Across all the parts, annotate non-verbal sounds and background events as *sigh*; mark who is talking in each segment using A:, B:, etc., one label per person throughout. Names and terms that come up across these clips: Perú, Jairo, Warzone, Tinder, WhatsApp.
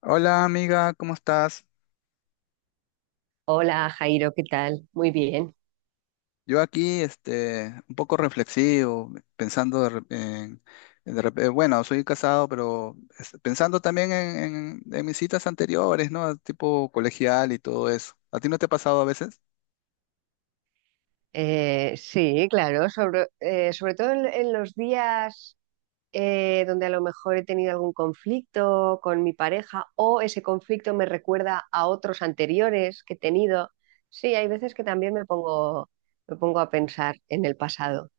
A: Hola amiga, ¿cómo estás?
B: Hola Jairo, ¿qué tal? Muy bien.
A: Yo aquí, un poco reflexivo, pensando de rep- en, de rep- bueno, soy casado, pero pensando también en mis citas anteriores, ¿no? Tipo colegial y todo eso. ¿A ti no te ha pasado a veces?
B: Sí, claro, sobre, sobre todo en los días donde a lo mejor he tenido algún conflicto con mi pareja o ese conflicto me recuerda a otros anteriores que he tenido. Sí, hay veces que también me pongo a pensar en el pasado.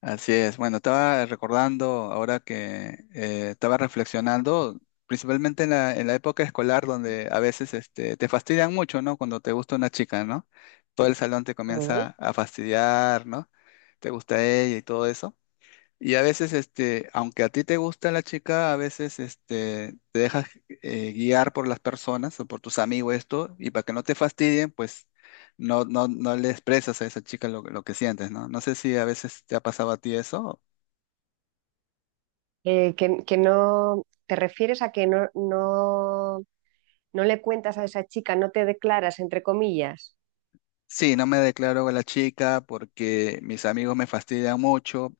A: Así es. Bueno, estaba recordando ahora que estaba reflexionando, principalmente en la época escolar donde a veces te fastidian mucho, ¿no? Cuando te gusta una chica, ¿no? Todo el salón te comienza
B: Ujú.
A: a fastidiar, ¿no? Te gusta ella y todo eso. Y a veces, aunque a ti te gusta la chica, a veces, te dejas guiar por las personas o por tus amigos esto, y para que no te fastidien, pues no, no, no le expresas a esa chica lo que sientes, ¿no? No sé si a veces te ha pasado a ti eso.
B: ¿Que no, ¿te refieres a que no, no, no le cuentas a esa chica, no te declaras, entre comillas?
A: Sí, no me declaro a la chica porque mis amigos me fastidian mucho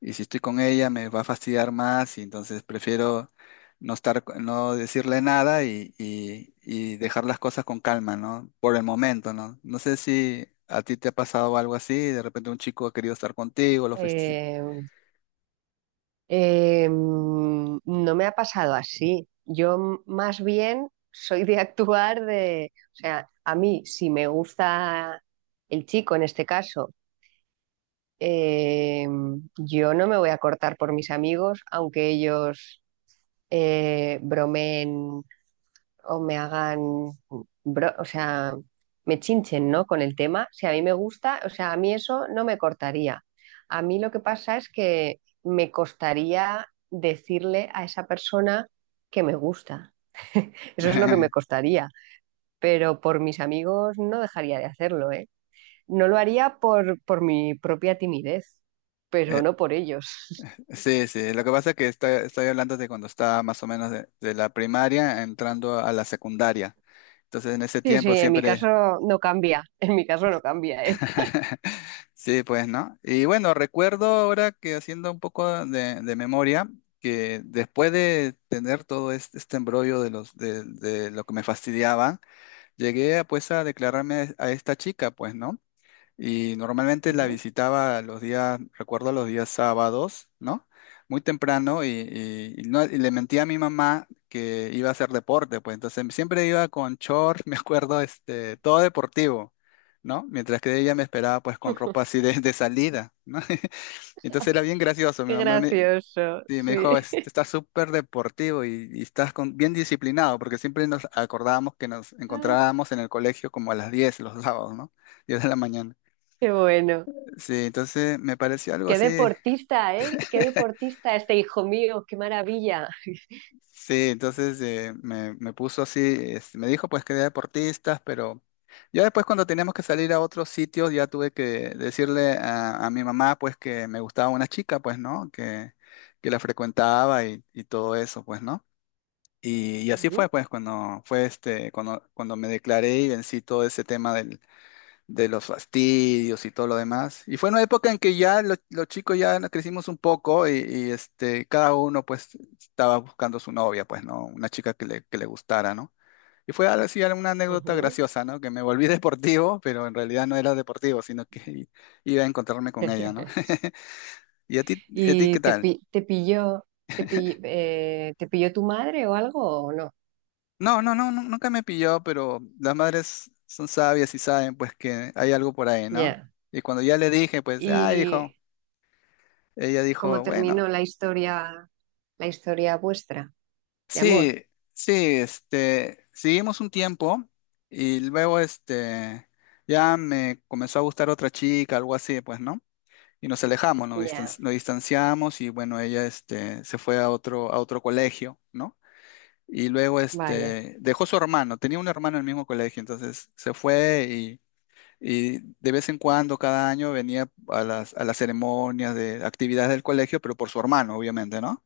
A: y si estoy con ella me va a fastidiar más y entonces prefiero no estar, no decirle nada y dejar las cosas con calma, ¿no? Por el momento, ¿no? No sé si a ti te ha pasado algo así, de repente un chico ha querido estar contigo, lo fuiste-
B: No me ha pasado así. Yo más bien soy de *laughs* actuar de, o sea, a mí si me gusta el chico en este caso, eh, yo no me voy a cortar por mis amigos, aunque ellos bromeen o me hagan, o sea, me chinchen, ¿no? Con el tema. Si a mí me gusta, o sea, a mí eso no me cortaría. A mí lo que pasa es que me costaría decirle a esa persona que me gusta. Eso es lo que me
A: *laughs*
B: costaría. Pero por mis amigos no dejaría de hacerlo, ¿eh? No lo haría por mi propia timidez,
A: Eh,
B: pero no por ellos. *laughs*
A: sí, sí, lo que pasa es que estoy hablando de cuando estaba más o menos de la primaria entrando a la secundaria. Entonces en ese
B: Sí, sí,
A: tiempo
B: en mi caso
A: siempre...
B: no cambia. En mi caso no cambia, ¿eh?
A: *laughs* Sí, pues, ¿no? Y bueno, recuerdo ahora que haciendo un poco de memoria, que después de tener todo este embrollo de lo que me fastidiaba, llegué a, pues a declararme a esta chica, pues, ¿no? Y normalmente la
B: Ujú.
A: visitaba recuerdo los días sábados, ¿no? Muy temprano y no- y le mentía a mi mamá que iba a hacer deporte, pues entonces siempre iba con short, *laughs* me acuerdo, todo deportivo, ¿no? Mientras que ella me esperaba pues con ropa
B: *laughs*
A: así de salida, ¿no? *laughs* Entonces era bien gracioso, mi
B: Qué
A: mamá me,
B: gracioso,
A: sí, me
B: sí.
A: dijo, "Estás súper deportivo y estás bien disciplinado, porque siempre nos acordábamos que nos
B: Ay,
A: encontrábamos en el colegio como a las 10 los sábados, ¿no? 10 de la mañana.
B: qué bueno.
A: Sí, entonces me pareció algo
B: Qué
A: así.
B: deportista, ¿eh? Qué deportista este hijo mío, qué maravilla.
A: Sí, entonces me puso así, me dijo pues que era deportistas, pero ya después cuando teníamos que salir a otros sitios ya tuve que decirle a mi mamá pues que me gustaba una chica pues, ¿no? Que la frecuentaba y todo eso pues, ¿no? Y así fue
B: Ujú,
A: pues cuando fue cuando me declaré y vencí todo ese tema de los fastidios y todo lo demás. Y fue una época en que ya los chicos ya nos crecimos un poco y cada uno pues estaba buscando su novia, pues, ¿no? Una chica que le gustara, ¿no? Y fue algo así una anécdota
B: ujú.
A: graciosa, ¿no? Que me volví *laughs* deportivo, pero en realidad no era deportivo, sino que *laughs* iba a encontrarme con ella, ¿no?
B: *laughs*
A: *laughs* ¿Y a ti
B: ¿Y
A: qué tal?
B: te pilló, te pilló tu madre o algo o no?
A: No, no, no, nunca me pilló, pero las madres son sabias y saben pues que hay algo por ahí, ¿no?
B: Ya.
A: Y cuando ya le dije, pues, ah, hijo,
B: ¿Y
A: ella
B: cómo
A: dijo, bueno.
B: terminó la historia vuestra de amor?
A: Sí, sí, seguimos un tiempo y luego, ya me comenzó a gustar otra chica, algo así, pues, ¿no? Y nos alejamos,
B: Ya,
A: nos distanciamos y bueno, ella, se fue a otro colegio, ¿no? Y luego,
B: vaya.
A: dejó su hermano, tenía un hermano en el mismo colegio, entonces se fue y de vez en cuando, cada año, venía a las ceremonias de actividades del colegio, pero por su hermano, obviamente, ¿no?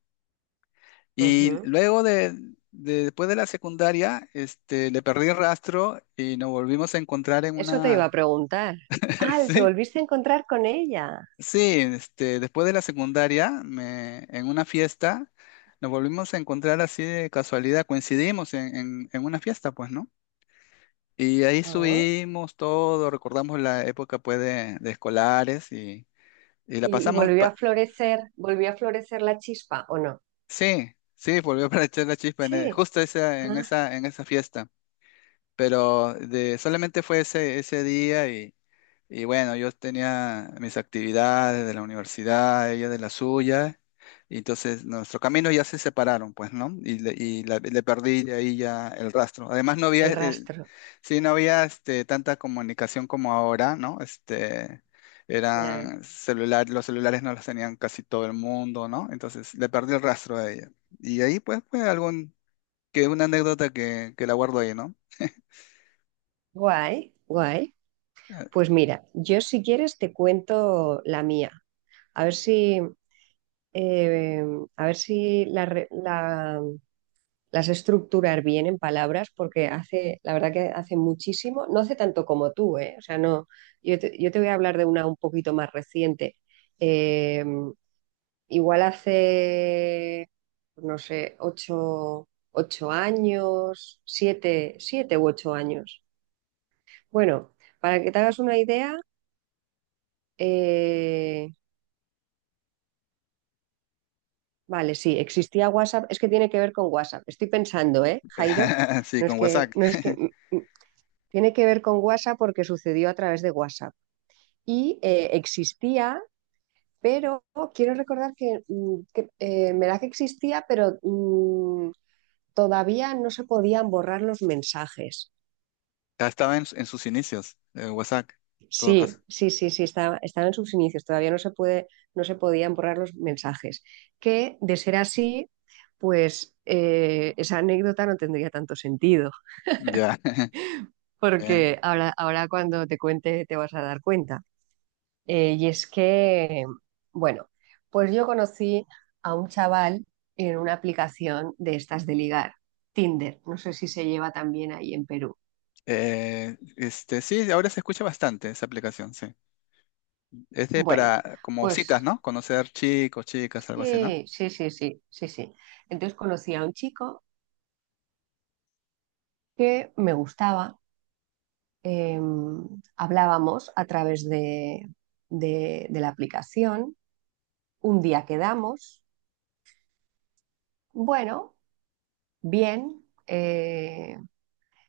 A: Y
B: Ujú.
A: luego después de la secundaria, le perdí el rastro y nos volvimos a encontrar en
B: Eso te iba a
A: una,
B: preguntar.
A: *laughs*
B: Ah, te
A: sí,
B: volviste a encontrar con ella.
A: sí, después de la secundaria, en una fiesta, nos volvimos a encontrar así de casualidad, coincidimos en una fiesta, pues, ¿no? Y ahí
B: Ah,
A: subimos todo, recordamos la época, pues, de escolares y la
B: ¿y, y
A: pasamos,
B: volvió a florecer la chispa o no?
A: sí, sí, volvió *laughs* para echar la chispa
B: Sí,
A: justo esa, en
B: ah,
A: esa, en esa fiesta. Pero de, solamente fue ese día y bueno, yo tenía mis actividades de la universidad, ella de la suya, y entonces nuestros caminos ya se separaron, pues, ¿no? Le perdí de ahí ya el rastro. Además, no había,
B: el rastro,
A: sí, no había tanta comunicación como ahora, ¿no? Este,
B: ya.
A: eran celular, los celulares no los tenían casi todo el mundo, ¿no? Entonces le perdí el rastro a ella. Y ahí, pues, fue algún, que una anécdota que la guardo ahí, ¿no?
B: Guay, guay. Pues mira, yo si quieres te cuento la mía. A ver eh, a ver si las estructurar bien en palabras, porque hace, la verdad que hace muchísimo, no hace tanto como tú, ¿eh? O sea, no, yo te voy a hablar de una un poquito más reciente. Eh, Igual hace, pues no sé, ocho, ocho años, siete, siete u ocho años. Bueno, para que te hagas una idea, eh, vale, sí, existía WhatsApp, es que tiene que ver con WhatsApp. Estoy pensando, ¿eh, Jairo?
A: *laughs* Sí,
B: No es
A: con WhatsApp.
B: que, no es que,
A: *laughs*
B: mm, mm, tiene que ver con WhatsApp porque sucedió a través de WhatsApp. Y existía, pero quiero recordar que me da que existía, pero... mm, todavía no se podían borrar los mensajes.
A: Ya estaba en sus inicios, WhatsApp, en todo caso.
B: Sí, sí, sí, sí, están en sus inicios, todavía no se puede, no se podían borrar los mensajes. Que de ser así, pues esa anécdota no tendría tanto sentido,
A: Ya. *laughs* Bien.
B: porque ahora, ahora cuando te cuente te vas a dar cuenta. Y es que, bueno, pues yo conocí a un chaval en una aplicación de estas de ligar, Tinder, no sé si se lleva también ahí en Perú.
A: Sí, ahora se escucha bastante esa aplicación, sí. Es de
B: Bueno,
A: para, como citas,
B: pues
A: ¿no? Conocer chicos, chicas, algo así, ¿no?
B: sí, sí, sí, sí, sí, sí. Entonces conocí a un chico que me gustaba. eh, Hablábamos a través de, de la aplicación. Un día quedamos, bueno, bien. Eh,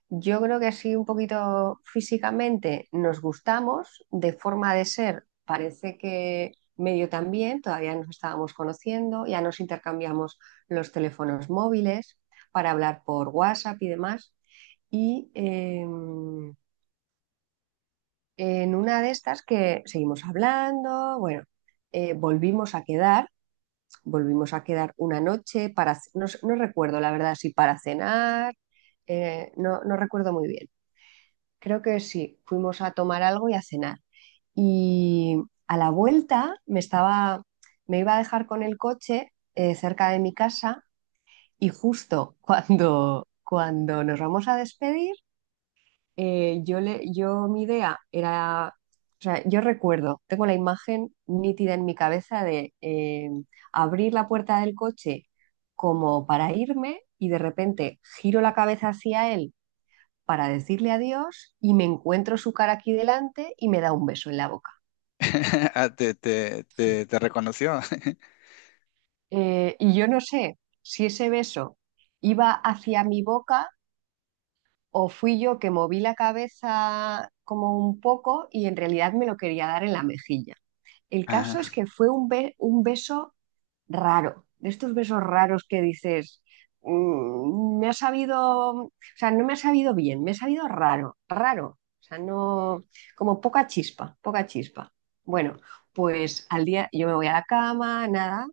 B: yo creo que sí, un poquito físicamente nos gustamos, de forma de ser parece que medio también, todavía nos estábamos conociendo, ya nos intercambiamos los teléfonos móviles para hablar por WhatsApp y demás. Y en una de estas que seguimos hablando, bueno, eh, volvimos a quedar, volvimos a quedar una noche para, ce- no, s- no recuerdo la verdad si para cenar, no, no recuerdo muy bien. Creo que sí, fuimos a tomar algo y a cenar. Y a la vuelta me estaba, me iba a dejar con el coche cerca de mi casa y justo *laughs* cuando, cuando nos vamos a despedir, yo mi idea era, o sea, yo recuerdo, tengo la imagen nítida en mi cabeza de abrir la puerta del coche como para irme y de repente giro la cabeza hacia él para decirle adiós y me encuentro su cara aquí delante y me da un beso en la boca.
A: *laughs* Ah, te, te,
B: Sí.
A: te, te reconoció.
B: Y yo no sé si ese beso iba hacia mi boca o fui yo que moví la cabeza como un poco y en realidad me lo quería dar en la mejilla. El
A: *laughs* Ajá.
B: caso es que fue un beso raro, de estos besos raros que dices, mm, me ha sabido, o sea, no me ha sabido bien, me ha sabido raro, raro, o sea, no, como poca chispa, poca chispa. Bueno, pues al día, yo me voy a la cama, nada,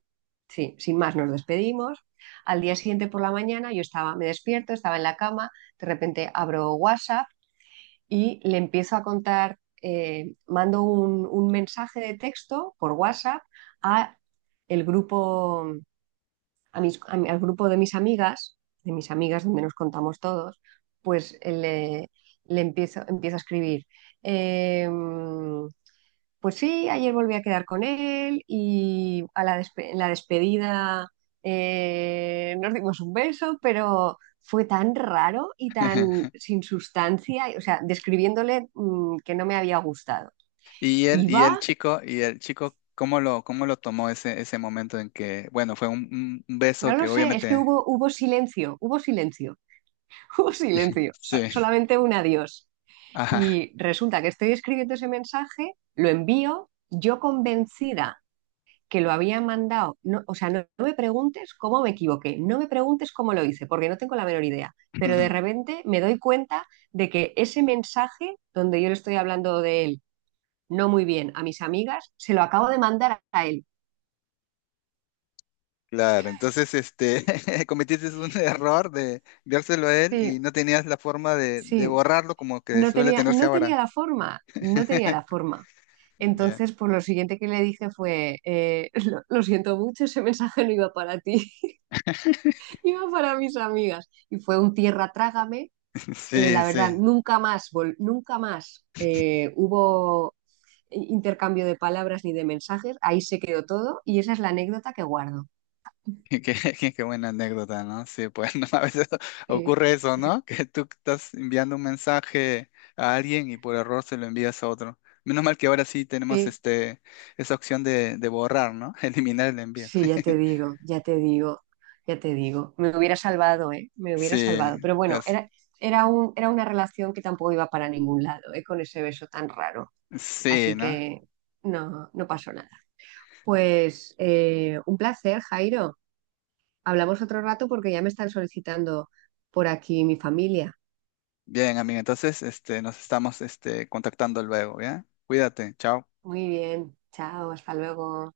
B: sí, sin más nos despedimos. Al día siguiente por la mañana me despierto, estaba en la cama, de repente abro WhatsApp y le empiezo a contar, mando un mensaje de texto por WhatsApp a el grupo a mis- a mi- al grupo de mis amigas donde nos contamos todos, pues eh, le, empiezo a escribir. em, pues sí, ayer volví a quedar con él y en la despedida nos dimos un beso, pero fue tan raro y tan
A: *laughs*
B: sin sustancia, o sea, describiéndole que no me había gustado.
A: Y el,
B: Y
A: y el
B: va,
A: chico, y el chico, ¿cómo lo tomó ese momento en que, bueno, fue un beso
B: no lo
A: que
B: sé, es que
A: obviamente,
B: hubo, hubo silencio, *laughs* hubo silencio,
A: *laughs* sí,
B: solamente un adiós.
A: ajá.
B: Y resulta que estoy escribiendo ese mensaje, lo envío, yo convencida que lo había mandado, no, o sea, no, no me preguntes cómo me equivoqué, no me preguntes cómo lo hice, porque no tengo la menor idea, pero de
A: *laughs*
B: repente me doy cuenta de que ese mensaje donde yo le estoy hablando de él no muy bien a mis amigas, se lo acabo de mandar a él.
A: Claro, entonces *laughs* cometiste un error de enviárselo a él y
B: Sí,
A: no tenías la forma de
B: sí,
A: borrarlo como que
B: no
A: suele
B: tenía,
A: tenerse
B: no tenía
A: ahora.
B: la forma, no tenía
A: *laughs*
B: la forma.
A: Ya.
B: Entonces, pues lo siguiente que le dije fue, *laughs* lo siento mucho, ese mensaje no iba para ti. Iba para mis amigas. Y fue un tierra trágame.
A: Sí,
B: La verdad,
A: sí.
B: nunca más hubo intercambio de palabras ni de mensajes. Ahí se quedó todo y esa es la anécdota que guardo.
A: *laughs* Qué, qué buena anécdota, ¿no? Sí, pues *laughs* ¿no? A veces *laughs*
B: Sí,
A: ocurre eso, ¿no? Que tú estás enviando un mensaje a alguien y por error se lo envías a otro. Menos mal que ahora sí tenemos
B: sí.
A: esa opción de borrar, ¿no? *laughs* Eliminar el envío.
B: Sí, ya te
A: *laughs*
B: digo, ya te digo, ya te digo. Me hubiera salvado, ¿eh? Me
A: Sí,
B: hubiera salvado. Pero bueno,
A: es-
B: era un, era una relación que tampoco iba para ningún lado, ¿eh? Con ese beso tan raro.
A: sí,
B: Así
A: ¿no?
B: que no, no pasó nada. Pues un placer, Jairo. Hablamos otro rato porque ya me están solicitando por aquí mi familia.
A: Bien, amigo, entonces nos estamos contactando luego, ¿ya? Cuídate, chao.
B: Muy bien, chao, hasta luego.